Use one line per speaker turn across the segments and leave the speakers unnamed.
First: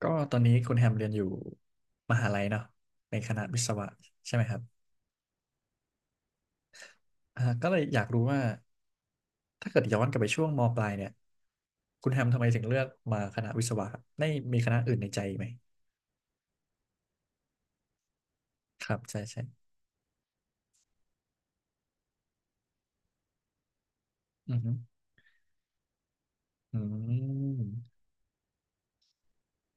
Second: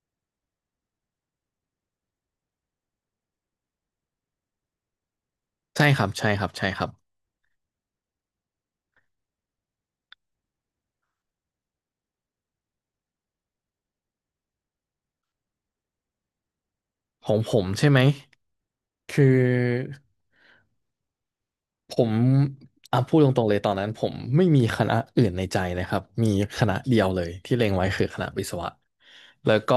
ก็ตอนนี้คุณแฮมเรียนอยู่มหาลัยเนาะในคณะวิศวะใช่ไหมครับ
ใช่ครับใช่ครับใช่ครับ
ก็เลยอยากรู้ว่าถ้าเกิดย้อนกลับไปช่วงมปลายเนี่ยคุณแฮมทำไมถึงเลือกมาคณะวิศวะครับได้มีคณะอื่นในใจไหม
ของผมใช่ไหม
ครับใช่
คือ
ใช่
ผมพูดตรงๆเลยตอนนั้นผมไม่
อือ
มี
ฮึ
คณะอื่นในใจเลยครับมีคณะ
อื
เดียวเลยที่เล็ง
ม
ไว้คือคณะวิศวะแล้วก็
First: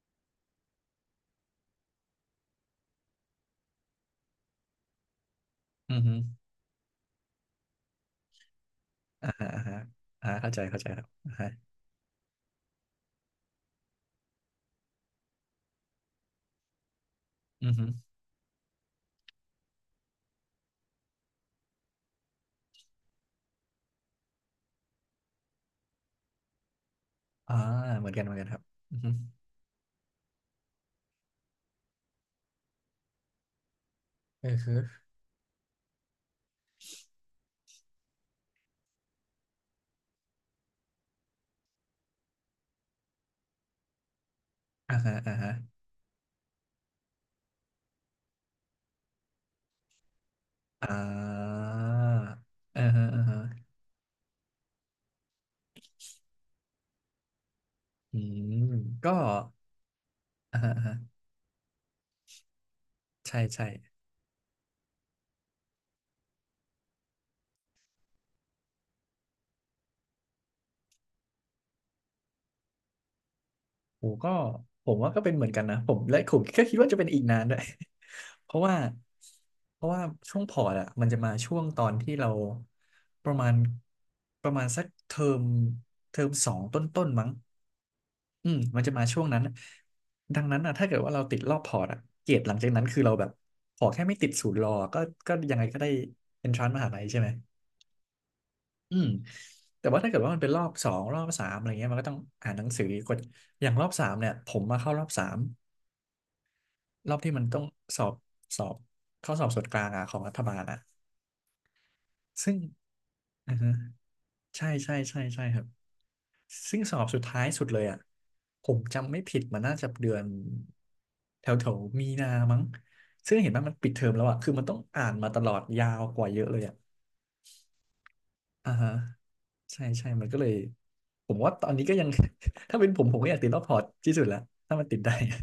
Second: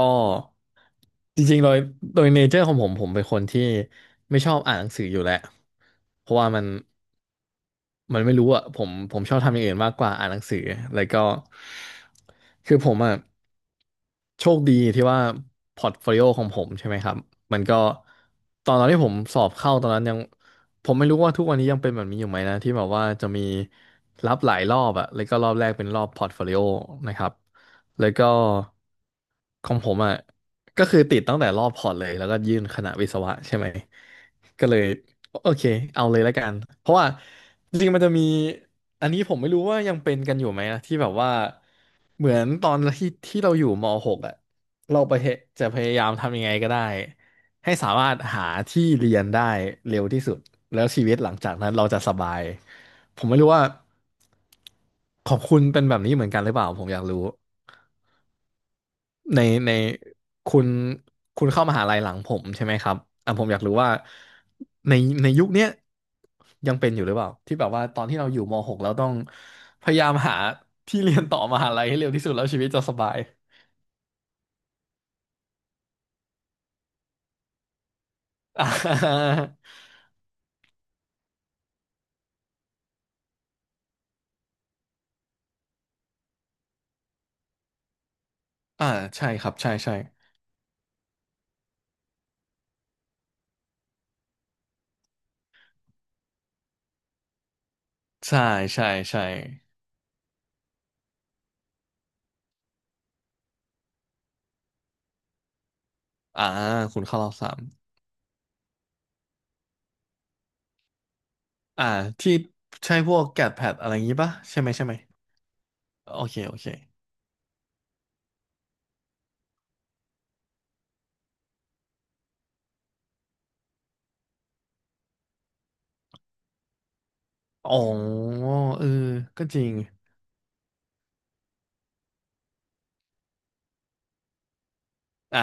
จริงๆโดยเนเจอร์ของผมผมเป็นคนที่ไม่ชอบอ่านหนังสืออยู่แล้ว
อือฮึ
เพราะว่ามันไม่รู้อะผม
อ่า
ชอบ
ฮะ
ทำอ
อ่า
ย่างอื่
ฮะ
นมากกว่าอ่า
อ่า
นหนัง
เข้า
สื
ใจ
อ
เข้าใจค
แล้
รั
ว
บ
ก็
อ่าฮะ
คือผมอะโชคดีที่ว่าพอร์ตโฟลิโอของผมใช่ไหมครับมัน
อือ
ก็
ฮึ
ตอนที่ผมสอบเข้าตอนนั้นยัง ผมไม่รู้ว่าทุกวันนี้ยังเป็นแบบนี้อยู่ไหมนะที่แบบว่าจะมีรับหลายรอบอะแล้วก็รอบแรกเป็นรอบพอร์ตโฟลิโอนะครับ
อ่าเห
แล้
มือ
ว
นกัน
ก็
เหมือนกันครับอือฮึ
ของผมอะก็คือติดตั้งแต่รอบพอร์ตเลยแล้วก็ยื่นคณะวิศวะใช่ไหม
เออ
ก็
คื
เล
อ
ยโอเคเอาเลยแล้วกันเพราะว่าจริงๆมันจะมีอันนี้ผมไม่รู้ว่ายังเป็นกันอยู่ไหมนะที่แบบว่า เหมือนตอนที่เราอยู่ม .6 อ่ะ
อ่า
เราไป
ฮะอ่าฮะ
จะพยายามทำยังไงก็ได้ให้สามารถหาที่เรียนได้เร็วที่สุดแล้
อ่
วชีวิตหลังจาก
า
นั้นเราจะสบาย
อ่าฮะ
ผ
อ่า
มไม่
ฮะ
รู้ว่าของคุณเป็นแบบนี้เหมือนกันหรือเปล่าผมอยากรู้
อืมก็
ในในคุ
อ่า
ณ
ฮะอ่าฮะ
คุณเข้ามหาลัยหลังผมใช่ไหมครับอ่ะ
ใช่
ผมอยาก
ใช่
รู้ว่าในในยุคเนี้ยยังเป็นอยู่หรือเปล่าที่แบบว่าตอนที่เราอยู่ม .6 เราต้องพยายามหาที่เรียนต่อมหาลัยให้เร็วที่สุดแล้วชีวิตจะสบาย
โอ้ก็ผมว่าก็เป็นเหมือนกันนะผมและผมก็คิดว่าจะเป็นอีกนานด้วย เพ ราะ
อ่
ว่า
า
เพราะว่าช่วงพอร์ตอะมันจะมาช่วงตอนที่เราประมาณประมาณสักเทอมเทอมสองต้นมั้งอืมมัน
อ่า
จะมาช่วง
ใช่
นั้น
ครับใช่ใช่
ดังนั้นอะถ้าเกิดว่าเราติดรอบพอร์ตอะเกรดหลังจากนั้นคือเราแบบขอแค่ไม่ติดศูนย์รอก็ก็ยังไงก็ได้เอนทรานซ์มหาลัยใช่ไหม
ใช่ใช่
อืม
ใช่
แต่ว่าถ้าเกิดว่ามันเป็นรอบสองรอบสามอะไรเงี้ยมันก็ต้องอ่านหนังสืออีกคนอย่างรอบสามเนี่ยผมมาเข้ารอบสาม
อ่าคุณ
รอ
เข้า
บ
รอ
ที่
บ
มัน
สา
ต้
ม
องสอบสอบข้อสอบส่วนกลางอะของรัฐบาลอะ
อ่าที่
ซึ่ง
ใช่พวกแก
อื
ด
อ
แพ
ฮึ
ดอะไรอย่างงี้ปะใช่
ใช่
ไหมใช่ไห
ใช่
ม
ใช่ใช่ครับ
โอเคโอเค
ซึ่งสอบสุดท้ายสุดเลยอะผมจำไม่ผิดมันน่าจะเดือนแถวแถวมีนามั้งซึ่งเห็นว่ามันปิดเทอมแล้วอะคือมันต้องอ่านมาตลอดยาวกว่าเยอะเลยอะ
อ๋อ
อ่า
เออ
ฮะ
ก็จริง
ใช่ใช่มันก็เลยผมว่าตอนนี้ก็ยัง ถ้าเป็นผมผมก็อยากติดรอบพอร์ตที่สุดละถ้ามันติดได้
อ่า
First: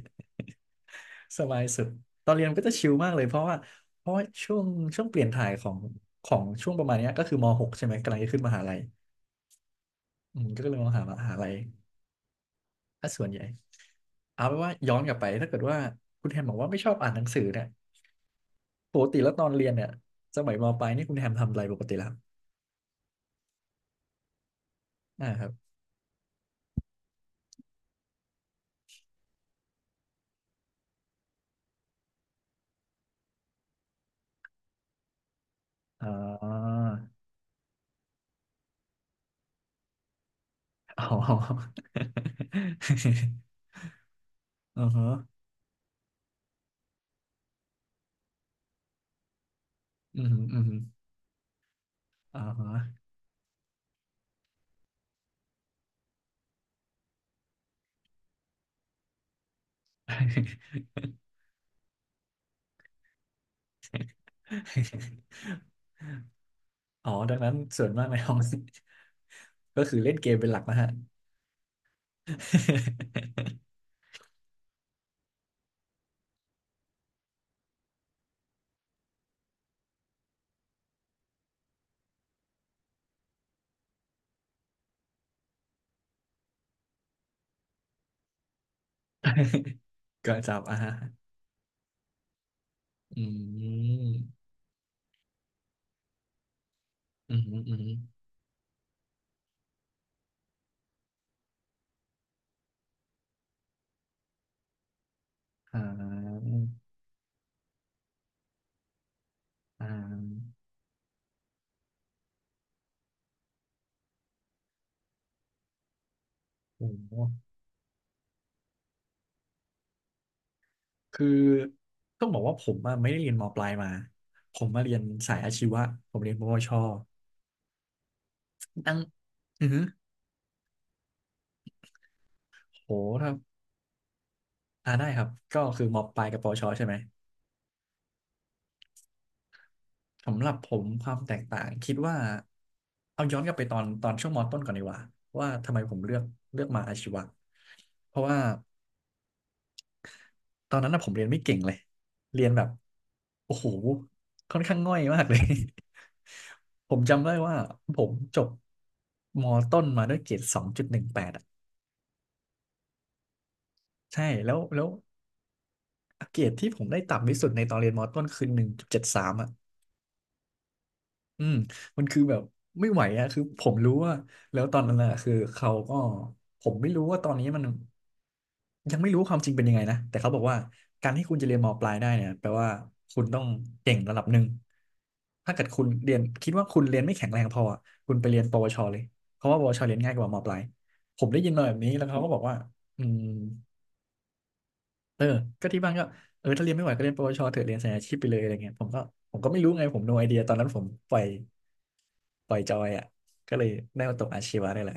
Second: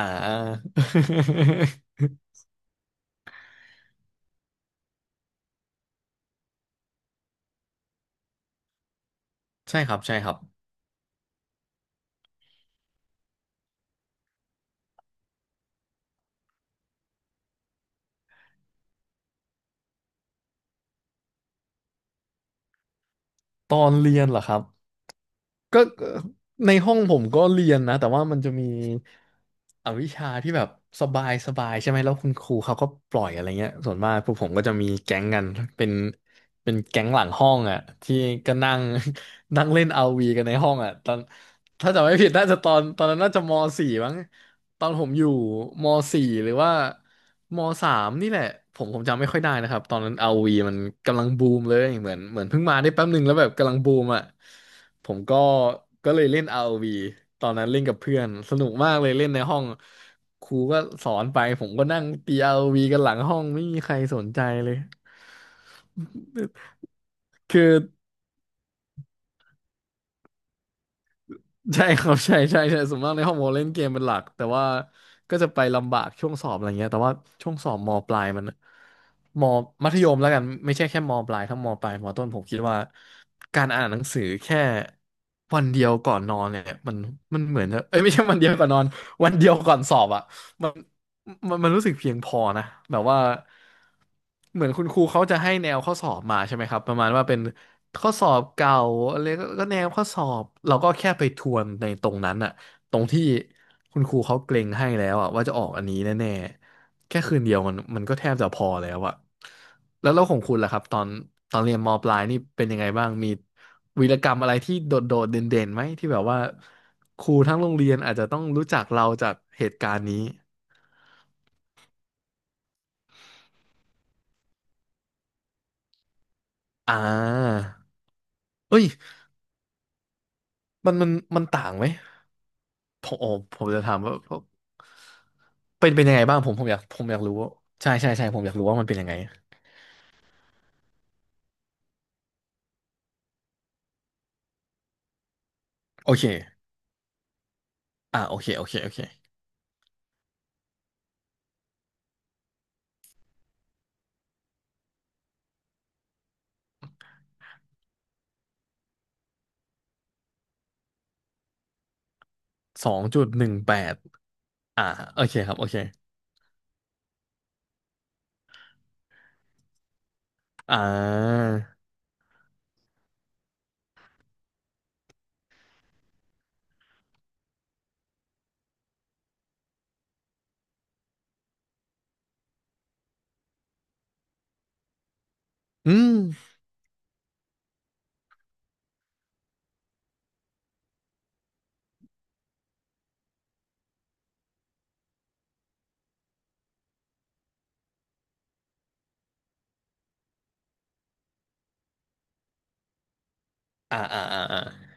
สบายสุดตอนเรียนมันก็จะชิลมากเลยเพราะว่าเพราะว่าช่วงช่วงเปลี่ยนถ่ายของของช่วงประมาณเนี้ยก็คือม .6 ใช่ไหมกำลังจะขึ้นมหาลัย
ใช่ครับใช่ครับ
อืมก็เลยมหาลัยถ้าส่วนใหญ่เอาเป็นว่าย้อนกลับไปถ้าเกิดว่าคุณแฮมบอกว่าไม่ชอบอ่านหนังสือเนี่ยปกติแล้วตอนเรียนเนี่ยสมัยมปลายนี่คุณแฮมทำอะไรปกติแล้ว
ตอนเรียนเหรอครับ
อ่าครับ
ก็ในห้องผมก็เรียนนะแต่ว่ามันจะมีอวิชาที่แบบสบายสบายใช่ไหมแล้วคุณครูเขาก็ปล่อยอะไรเงี้ยส่วนมากพวกผมก็จะมีแก๊งกันเป็น
อ๋
เป็น
อ
แก๊งหลังห้องอ่ะที่ก็นั่ง นั่งเล่นเอาร์วีกันในห้องอ่ะ
อ๋
ตอน
อ
ถ้าจำไม่ผิดน่าจะตอนนั้นน่าจะมสี่มั้งต
อื
อ
อ
นผ
ฮะ
มอยู่มสี่หรือว่า มสามนี่แหละผมจำไม่ค่อยได้นะครับตอนนั้น
อือฮึ
ROV
อือ
มั
ฮึ
นกำลังบูมเลยเหมือนเห
อ่า
มือนเพิ่ง
ฮะ
มาได้แป๊บหนึ่งแล้วแบบกำลังบูมอ่ะผมก็ก็เลยเล่น ROV ตอนนั้นเล่นกับเพื่อนสนุกมากเลยเล่นในห้องครูก็ส อนไปผมก็นั่งตี ROV กันหลังห้องไม่มีใครสนใจเลย
อ๋อดังนั้น
คือ
ส่วนมากในห้อง ก็คือเล่นเกมเป็นหลักนะฮะ
ใช่ ครับใช่ใช่ใช่ส่วนมากในห้องมอเล่นเกมเป็นหลักแต่ว่าก็จะไปลำบากช่วงสอบอะไรเงี้ยแต่ว่าช่วงสอบมปลายมันมมัธยมแล้วกันไม่ใช่แค่มปลายทั้งมปลายมต้นผมคิดว่าการอ่านหนังสือแค่วันเดียวก่อนนอนเนี่ยมันเหมือนจะเอ้ยไม่ใช่วันเดียวก่อนนอน วันเดียวก่อนสอบอ่ะ
ก็จับอ่ะฮะ
มันรู้สึกเพียงพอนะแบบว่า
อืม
เหมือนคุณครูเขาจะให้แนวข้อสอบมาใช่ไหมครับประมาณว่า
อื
เป็น
มอืม
ข้อสอบเก่าอะไรก็แนวข้อสอบเราก็แค่ไปทวนในตรงนั้นอะตรงที่คุณครูเขาเกรงให้แล้วอะว่าจะออก
อ่
อันนี้แน่
า
ๆแค่คืนเดียวมันก็แทบจะพอแล้วอะ
อ่
แล้วของ
า
คุณล่ะครับตอนเรียนมปลายนี่เป็นยังไงบ้างมีวีรกรรมอะไรที่โดดโดดเด่นๆไหมที่แบบว่า
โอ้โห
ครูทั้งโรงเรียนอาจจะต้องรู้จักเราจากเหตุการณ์นี้
คือต้องบอกว่าผมอะไม่ได้เรียนมปลายมาผมมาเรียนสายอาชีวะผมเรียนปวช
อ่าเอ้ย
ตั้งอือหื
มันมันมันต่างไหม
อโห
ผม
ค
อ๋อ
รับ
ผมจะถามว่า
อ่าได้ครับก็คือ
เป็น
ม
เป็นยัง
ป
ไง
ลาย
บ้า
กับ
ง
ป
ผ
ว
มผ
ช
มอยาก
ใช่ไหม
ผมอยากรู้ว่าใช่ใช่ใช่ผมอยากรู้ว่ามันเป็นยังไง
สำหรับผมความแตกต่างคิดว่าเอาย้อนกลับไปตอนช่วงมต้นก่อนดีกว่าว่าทำไมผม
โอ
เลือกเลื
เค
อกมาอาชีวะเพราะ
โอ
ว่า
เคโอเคโอเค
ตอนนั้นนะผมเรียนไม่เก่งเลยเรียนแบบโอ้โหค่อนข้างง่อยมากเลย ผมจำได้ว่าผมจบมต้นมาด้วยเกรดสองจุดหนึ่งแปดอ่ะ
สองจุดหนึ่งแปด
ใช่แล้วแล้
อ่า
ว
โอเคครับโอเค
เกรดที่ผมได้ต่ำที่สุดในตอนเรียนมต้นคือหนึ่งจุดเจ็ดสามอ่ะ
อ่า
อืมมันคือแบบไม่ไหวอะคือผมรู้ว่าแล้วตอนนั้นอะคือเขาก็ผมไม่รู้ว่าตอนนี้มันยังไม่รู้ความจริงเป็นยังไงนะแต่เขาบอกว่าการที่คุณจะเรียนมปลายได้เนี่ยแปลว่าคุณต้องเก่งระดับหนึ่งถ้าเกิดคุณ
อื
เรียนคิด
ม
ว่าคุณเรียนไม่แข็งแรงพออะคุณไปเรียนปวชเลยเพราะว่าปวชเรียนง่ายกว่ามปลายผมได้ยินมาแบบนี้แล้วเขาก็บอกว่าอืม เออก็ที่บ้านก็เออถ้าเรียนไม่ไหวก็เรียนปวชเถอะเรียนสายอาชีพไปเลยอะไรเงี้ยผมก็ผมก็ไม่รู้ไงผม no idea ตอนนั้นผมปล่อยปล่อยจอยอ่ะก็เลย
อ่า
ได้มา
อ่า
ตกอา
อ่า
ชี
อ่า
วะได้แหละ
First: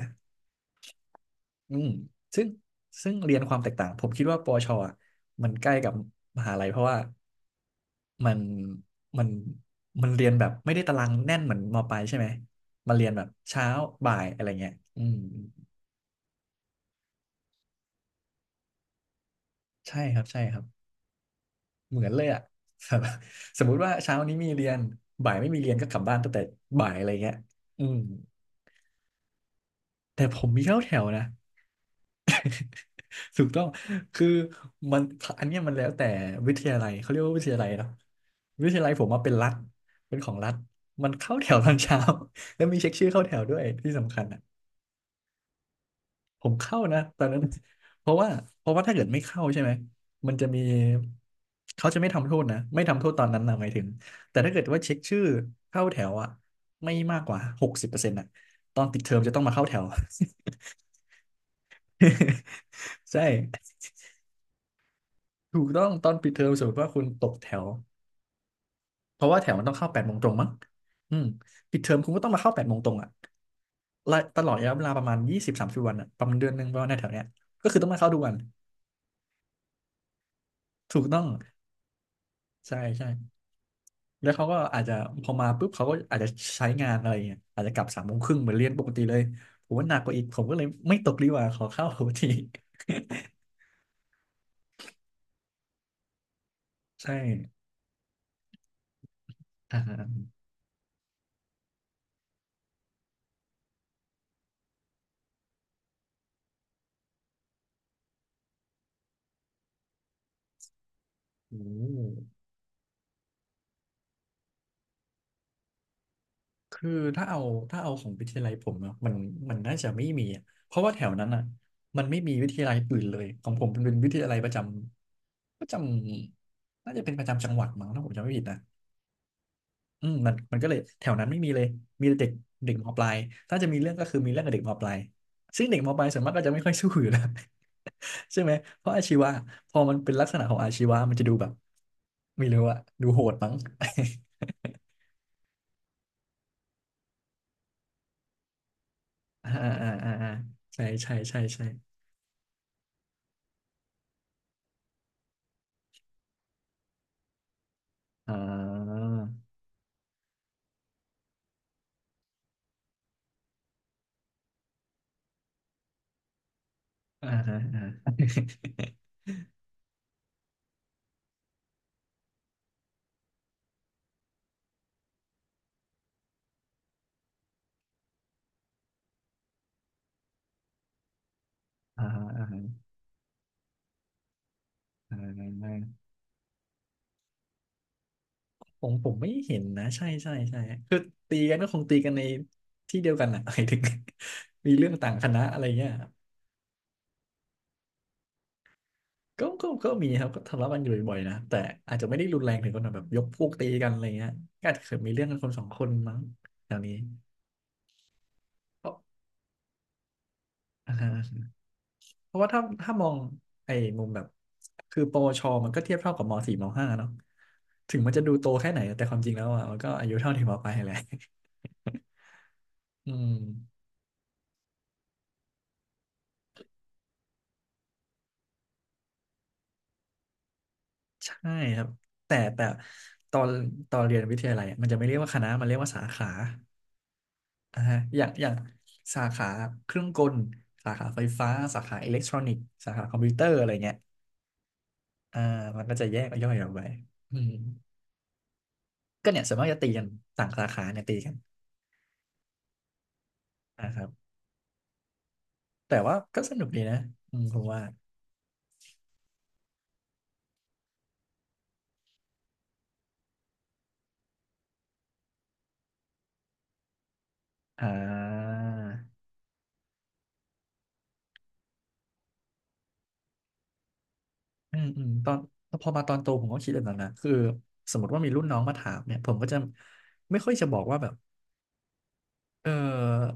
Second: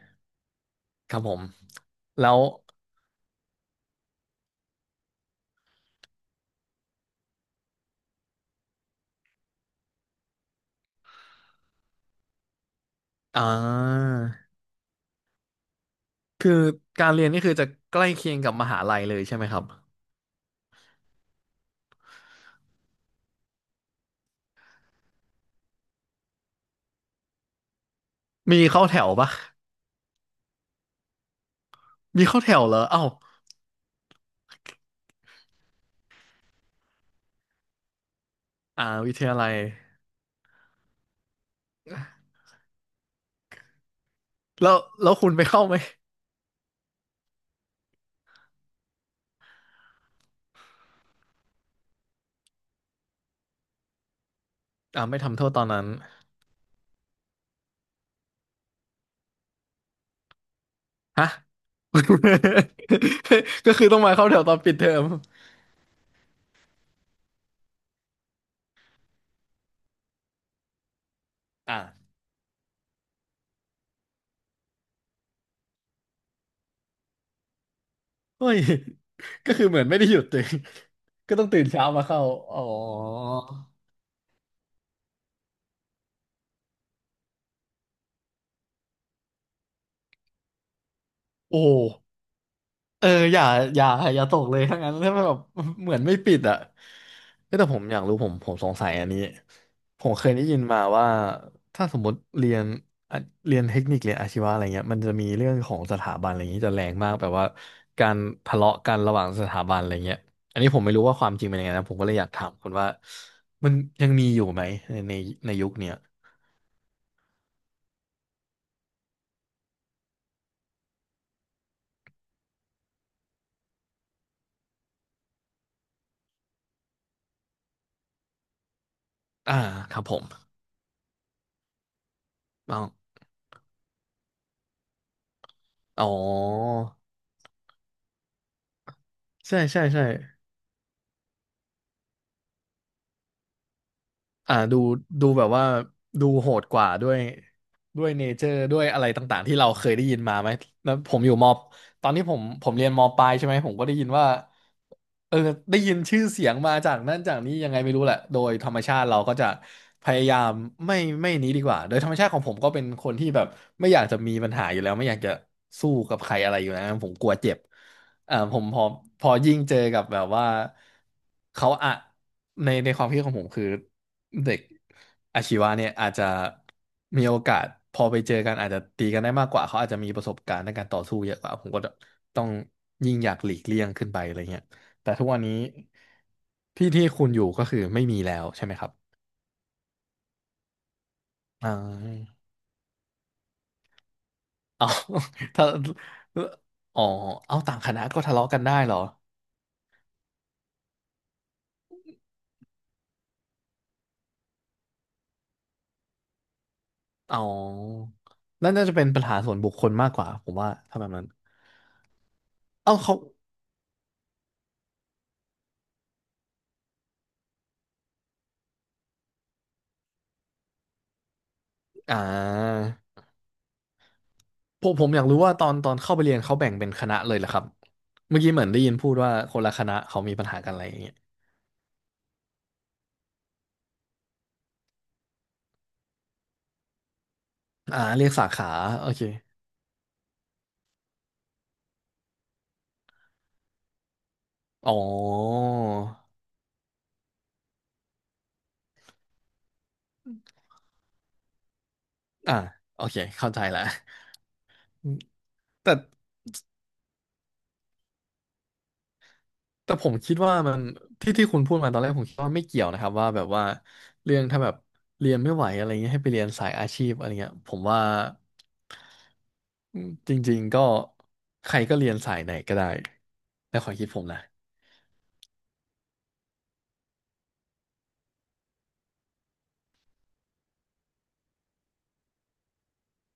ครับผม
อืม
แล้ว
ซึ่งซึ่งเรียนความแตกต่างผมคิดว่าปวชอะมันใกล้กับมหาลัยเพราะว่ามันมันมันเรียนแบบไม่ได้ตารางแน่นเหมือนมปลายใช่ไหมมันเรียนแบบ
อ่า
เช้าบ่ายอะไรเงี้ยอืม
คือการเรียนนี่คือจะใกล้เคียงกับมหาลัยเลยใช่ไหมครับ
ใช่ครับใช่ครับ เหมือนเลยอ่ะ สมมุติว่าเช้านี้มีเรียนบ่ายไม่มีเรียนก็กลับบ้านตั้งแต่บ่ายอะไรเงี้ยอืม
มีเข้าแถวปะ
แต่ผมมีเข้าแถวนะ
มีเข้าแถวเหรอเอ้า
ถูกต้องคือมันอันเนี้ยมันแล้วแต่วิทยาลัยเขาเรียกว่าวิทยาลัยเนาะวิทยาลัยผม
วิ
มา
ท
เป็น
ยา
รั
ลั
ฐ
ย
เป็นของรัฐมันเข้าแถวตอนเช้า แล้วมีเช็คชื่อเข้าแถวด้วยที่สำคัญ
แล้วคุณไปเข้าไหม
ผมเข้านะตอนนั้นเพราะว่าเพราะว่าถ้าเกิดไม่เข้าใช่ไหมมันจะมีเขาจะไม่ทำโทษนะไม่ทำโทษตอนนั้นนะหมายถึงแต่ถ้าเกิดว่าเช็คชื่
ไม่
อ
ทำโทษตอนนั้
เข้า
น
แถวอะไม่มากกว่า60%อะตอนติดเทอมจะต้องมาเข้าแถว
ฮะ
ใช่
ก็คือต้องมาเข้าแถวตอนปิดเทอม
ถูกต้องตอนปิดเทอมสมมติว่าคุณตกแถวเพราะว่าแถวมันต้องเข้าแปดโมงตรงมั้งอืมปิ
อ่า
ดเทอมคุณก็ต้องมาเข้าแปดโมงตรงอะและตลอดระยะเวลาประมาณ20-30 วันอะประมาณเดือนหนึ่งประมาณในแถวเนี้ยก็คือต้องมาเข้าทุกวัน
เฮ้ยก็คือเหมือนไม่ได้หยุดตัเง
ถูกต้อง
ก็ต้องตื่นเช้ามาเข้าอ๋อ
ใช่ใช่ แล้วเขาก็อาจจะพอมาปุ๊บเขาก็อาจจะใช้งานอะไรเงี้ยอาจจะกลับ3 โมงครึ่งเหมือนเรียนปกติเลยผมว่าหนักกว่าอีกผมก็เลยไม่ตกดีกว่า
โอ้
ขอเข้าปกติ
เออ อย่าอย่าตกเลยทั้างนั้นถ้ามันแบบ เหมือนไม่ปิดอ่ะ
ใช่
เอ้ยแต่ผมอยากรู้ผมสงสัยอันนี้
อ่า
ผมเค
ฮะ
ยได้ยินมาว่าถ้าสมมติเรียนอ่ะเรียนเทคนิคเรียนอาชีวะอะไรเงี้ยมันจะมีเรื่องของสถาบันอะไรอย่างนี้จะแรงมากแบบว่าการทะเลาะกันระหว่างสถาบันอะไรเงี้ยอันนี้ผมไม่รู้ว่าความจริง
โอ
เป็นยังไงนะผมก็เลยอ
้
ยากถามคุณว่ามันยังมีอยู่ไหมในในยุคเนี้ย
คือถ้าเอาถ้าเอาของวิทยาลัยผมเนาะมันน่าจะไม่มีอะเพราะว่าแถวนั้นอ่ะมันไม่มีวิทยาลัยอื่นเลยของผมเป็นวิทยาลัยประจำประจำน่าจะเป็นประจำจังหวัดมั้งถ้าผมจำไม่ผิดนะ
อ่าครับ
อืม
ผม
มันก็เลยแถวนั้นไม่มีเลยมีแต่เด็กเด็กมปลาย
เอา
ถ้าจะมีเรื่องก็คือมีเรื่องกับเด็กมปลายซึ่งเด็กมป
อ๋
ลา
อ
ยส่วนมากก็จะไม่ค่อยสู้อยู่แล้ว ใช่ไหมเพราะอาชีวะ
ใช่
พอ
ใช่
มัน
ใช่
เป็นลักษณะของอาชีวะมันจะดูแบบไม่รู้อะดูโหดมั้ง
อ่า ดูดูแบบว่าดูโหดกว่าด้วยด้วยเนเจอร์ด้วยอะไรต่างๆ
อ่า
ที่เราเค
อ่า
ยได้
อ่า
ยิน
อ่า
มาไหม
ใช่
แล้วผ
ใช่
มอยู่
ใช่
มอ
ใช่
ตอนนี้ผมเรียนมปลายใช่ไหมผมก็ได้ยินว่าเออได้ยินชื่อเสียงมาจากนั่นจากนี้ยังไงไม่รู้แหละ
อ่
โดยธรรมชา
า
ติเราก็จะพยายามไม่ไม่นี้ดีกว่าโดยธรรมชาติของผมก็เป็นคนที่แบบไม่อยากจะมีปัญหาอยู่แล้วไม่อยากจะสู้กับใครอะไรอยู่แล้วผมก
อ่า
ลัว
อ
เจ็บ
่า
อ่า ผมพอยิ่งเจอกับแบบว่าเขาอะในความคิดของผมคือ เด็กอาชีวะเนี่ยอาจจะมีโอกาสพอไปเจอกันอาจจะตีกันได้มากกว่าเขาอาจจะมีประสบการณ์ในการต่อสู้เยอะกว่าผมก็
อ่า
ต้อ
อ่า
งยิ่งอยากหลีกเลี่ยงขึ้นไปอะไรเงี้ยแต่
อ่
ทุกวันนี้
า
ที่คุณอยู่ก็คือไม่มีแล้วใช่ไหม
ผ
ครับ
มผมไม่เห็นนะใช่ใช่ใช่คือตีกันก็
อ่
คงตีกันใน
า
ที่เดียวกันนะ หมายถึง มี
เอา
เรื่อง ต่างคณะอะไร
ถ้า
เงี้ย
อ๋อเอาต่างคณะก็ทะเลาะกันได้เหรอ
ก็มีครับก็ทะเลาะกันอยู่บ่อยๆนะแต่อาจจะไม่ได้รุนแรงถึงขนาดแบบยกพวกตีกันอะไรเงี้ยก็อาจจะเคยมีเรื่องกันคนสองคนมั้งแถวนี้
อ๋อนั่น
เพ
น่าจะ
ราะ
เป็นปัญหาส่วนบุคคลมากกว่าผมว่า
อ่า
ถ้าแบ
ฮะ
บนั้น
เพราะว่าถ้า
เอา
มอ
เขา
งไอ้มุมแบบคือปวชมันก็เทียบเท่ากับมสี่มห้าเนาะถึงมันจะดูโตแค่ไหนแต่ความจริงแล้วอ่ะมันก็อายุเท่าถึงมปลายแหละ
อ่า
อืม
ผมอยากรู้ว่าตอนเข้าไปเรียนเขาแบ่งเป็นคณะเลยเหรอครับเมื่อกี้เหมือนได้ยินพูดว่าคนละคณะเขามีปัญหากันอะไรอย่างเงี้ย
ใช่ครับแต่ตอนตอนเรียนวิทยาลัยอะมันจะไม่เรียกว่าคณะมันเรียกว่าสาขาอ่าฮะ
อ่า
อ
เรี
ย่าง
ยก
อ
สา
ย่าง
ขาโอ
สา
เค
ขาเครื่องกลสาขาไฟฟ้าสาขาอิเล็กทรอนิกส์สาขาคอมพิวเตอร์อะไรเงี้ย
อ๋อ
อ่ามันก็จะแยกย่อยออกไปอืมก็เนี่ยส่วนมากจะตีกันต่างสาขาเนี่ยตีกัน
อ่าโอเคเข้าใจละ
นะครับ
อืมแต่
แต่ว่าก็สนุกดีนะอืมผมว่า
แต่ผมคิดว่ามันที่คุณพูดมาตอนแรกผมคิดว่าไม่เกี่ยวนะครับว่าแบบว่าเรื่องถ้าแบบเรียนไม่ไหวอะไรเงี้ยให้ไปเรียนสายอาชีพอะไรเงี้ยผม
อ่
ว่า
า
อืมจริงๆก็ใครก็เรียนสายไหนก็ได้ในความคิดผมนะ
อืมอืมตอนพอมาตอนโตผมก็คิดแบบนั้นนะคือสมมติว่ามีรุ่นน้องมาถามเนี่ยผมก็จะไม่ค่อยจะบอกว่าแบบ เออ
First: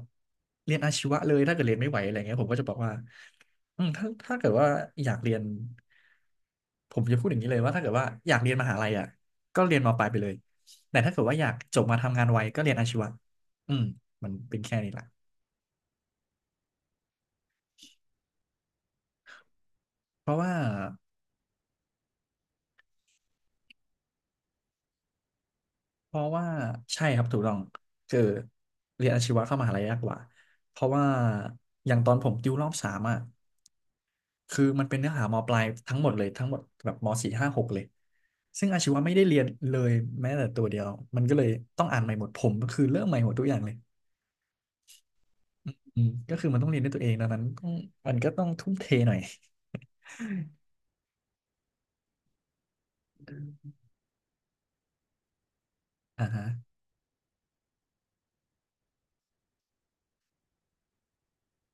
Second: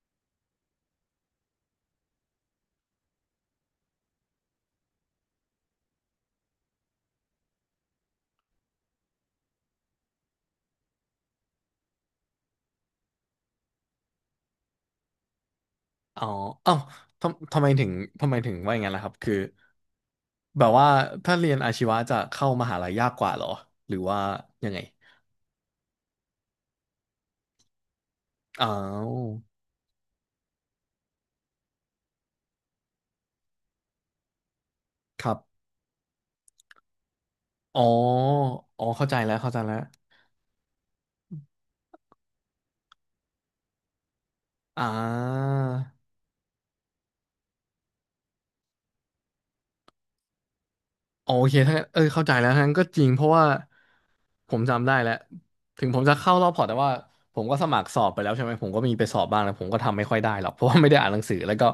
เรียนอาชีวะเลยถ้าเกิดเรียนไม่ไหวอะไรเงี้ยผมก็จะบอกว่าอืมถ้าเกิดว่าอยากเรียนผมจะพูดอย่างนี้เลยว่าถ้าเกิดว่าอยากเรียนมหาลัยอ่ะก็เรียนมปลายไปเลยแต่ถ้าเกิดว่าอยากจบมาทำงานไวก็เรียนอาชีวะอืมมันเป็นแค่นี้แหละ
อ๋อเอ้าทำไมถึงทำไมถึงว่าอย่างนั้นล่ะครับคือ
เพราะว่า
แบบว่าถ้าเรียนอาชีวะจะเข้ามหาลัยยากกว่าเหรอหรือว่ายังไง
เพราะว่าใช่ครับถูกต้องคือ
อ้า
เรียน
ว
อาชีวะเข้ามหาลัยยากกว่าเพราะว่าอย่างตอนผมติวรอบสามอ่ะ คือมันเป็นเนื้อ
ค
หา
รั
มปลา
บ
ยทั้งหมดเลยทั้งหมดแบบมสี่ห้าหกเล
อ๋อ
ยซึ่งอา
อ๋อ
ชีวะ
เข้า
ไม่
ใจ
ได้
แล้
เรี
ว
ยน
เข้าใจ
เล
แล้ว
ยแม้แต่ตัวเดียวมันก็เลยต้องอ่านใหม่หมดผมก็คือเริ่มใหม่หมดทุกอย่างเลย
อ่า
อืมก็คือมันต้องเรียนด้วยตัวเองดังนั้นต้องมันก็ต้องทุ่มเทหน่อย
อ๋อโอเคถ้างั้นเออเข้าใจแล้วทั้งนั้นก็จริงเพราะว่าผมจำได้แล้วถึงผมจะ
อ่า
เข้า
ฮะ
รอบพอร์ตแต่ว่าผมก็สมัครสอบไปแล้วใช่ไหมผมก็มีไปสอบบ้างแล้วผมก็ทำไม่ค่อยได้หรอกเพราะว่าไม่ได้อ่านหนังสือแล้วก็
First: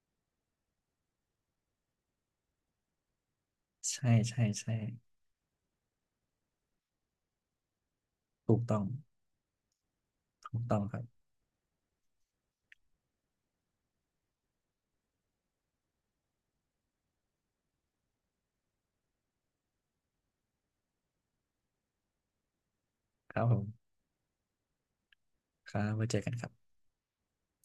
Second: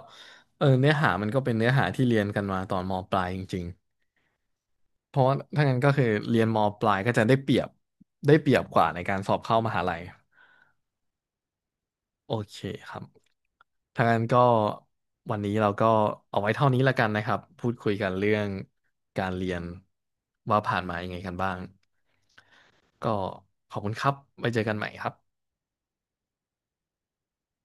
เออเนื้อหามันก็เป็นเนื้อหาที่เรียนกันมาตอนมปลายจริง
ใช่ใช่ใช่
เพราะว่าถ้างั้นก็คือเรียนมปลายก็จะได้เปรียบได้เป
ถู
รีย
ก
บ
ต้
ก
อง
ว่าในการสอบเข้ามหาลัย
ถูกต้องครับ
โอเคครับถ้างั้นก็วันนี้เราก็เอาไว้เท่านี้ละกันนะครับพูดคุยกันเรื่องการเรียนว่าผ่านมายังไงกันบ้างก็
ครับผ
ขอบ
ม
คุณครับไว้เจอกันใหม่ครับ
ครับไว้เจอกันครับ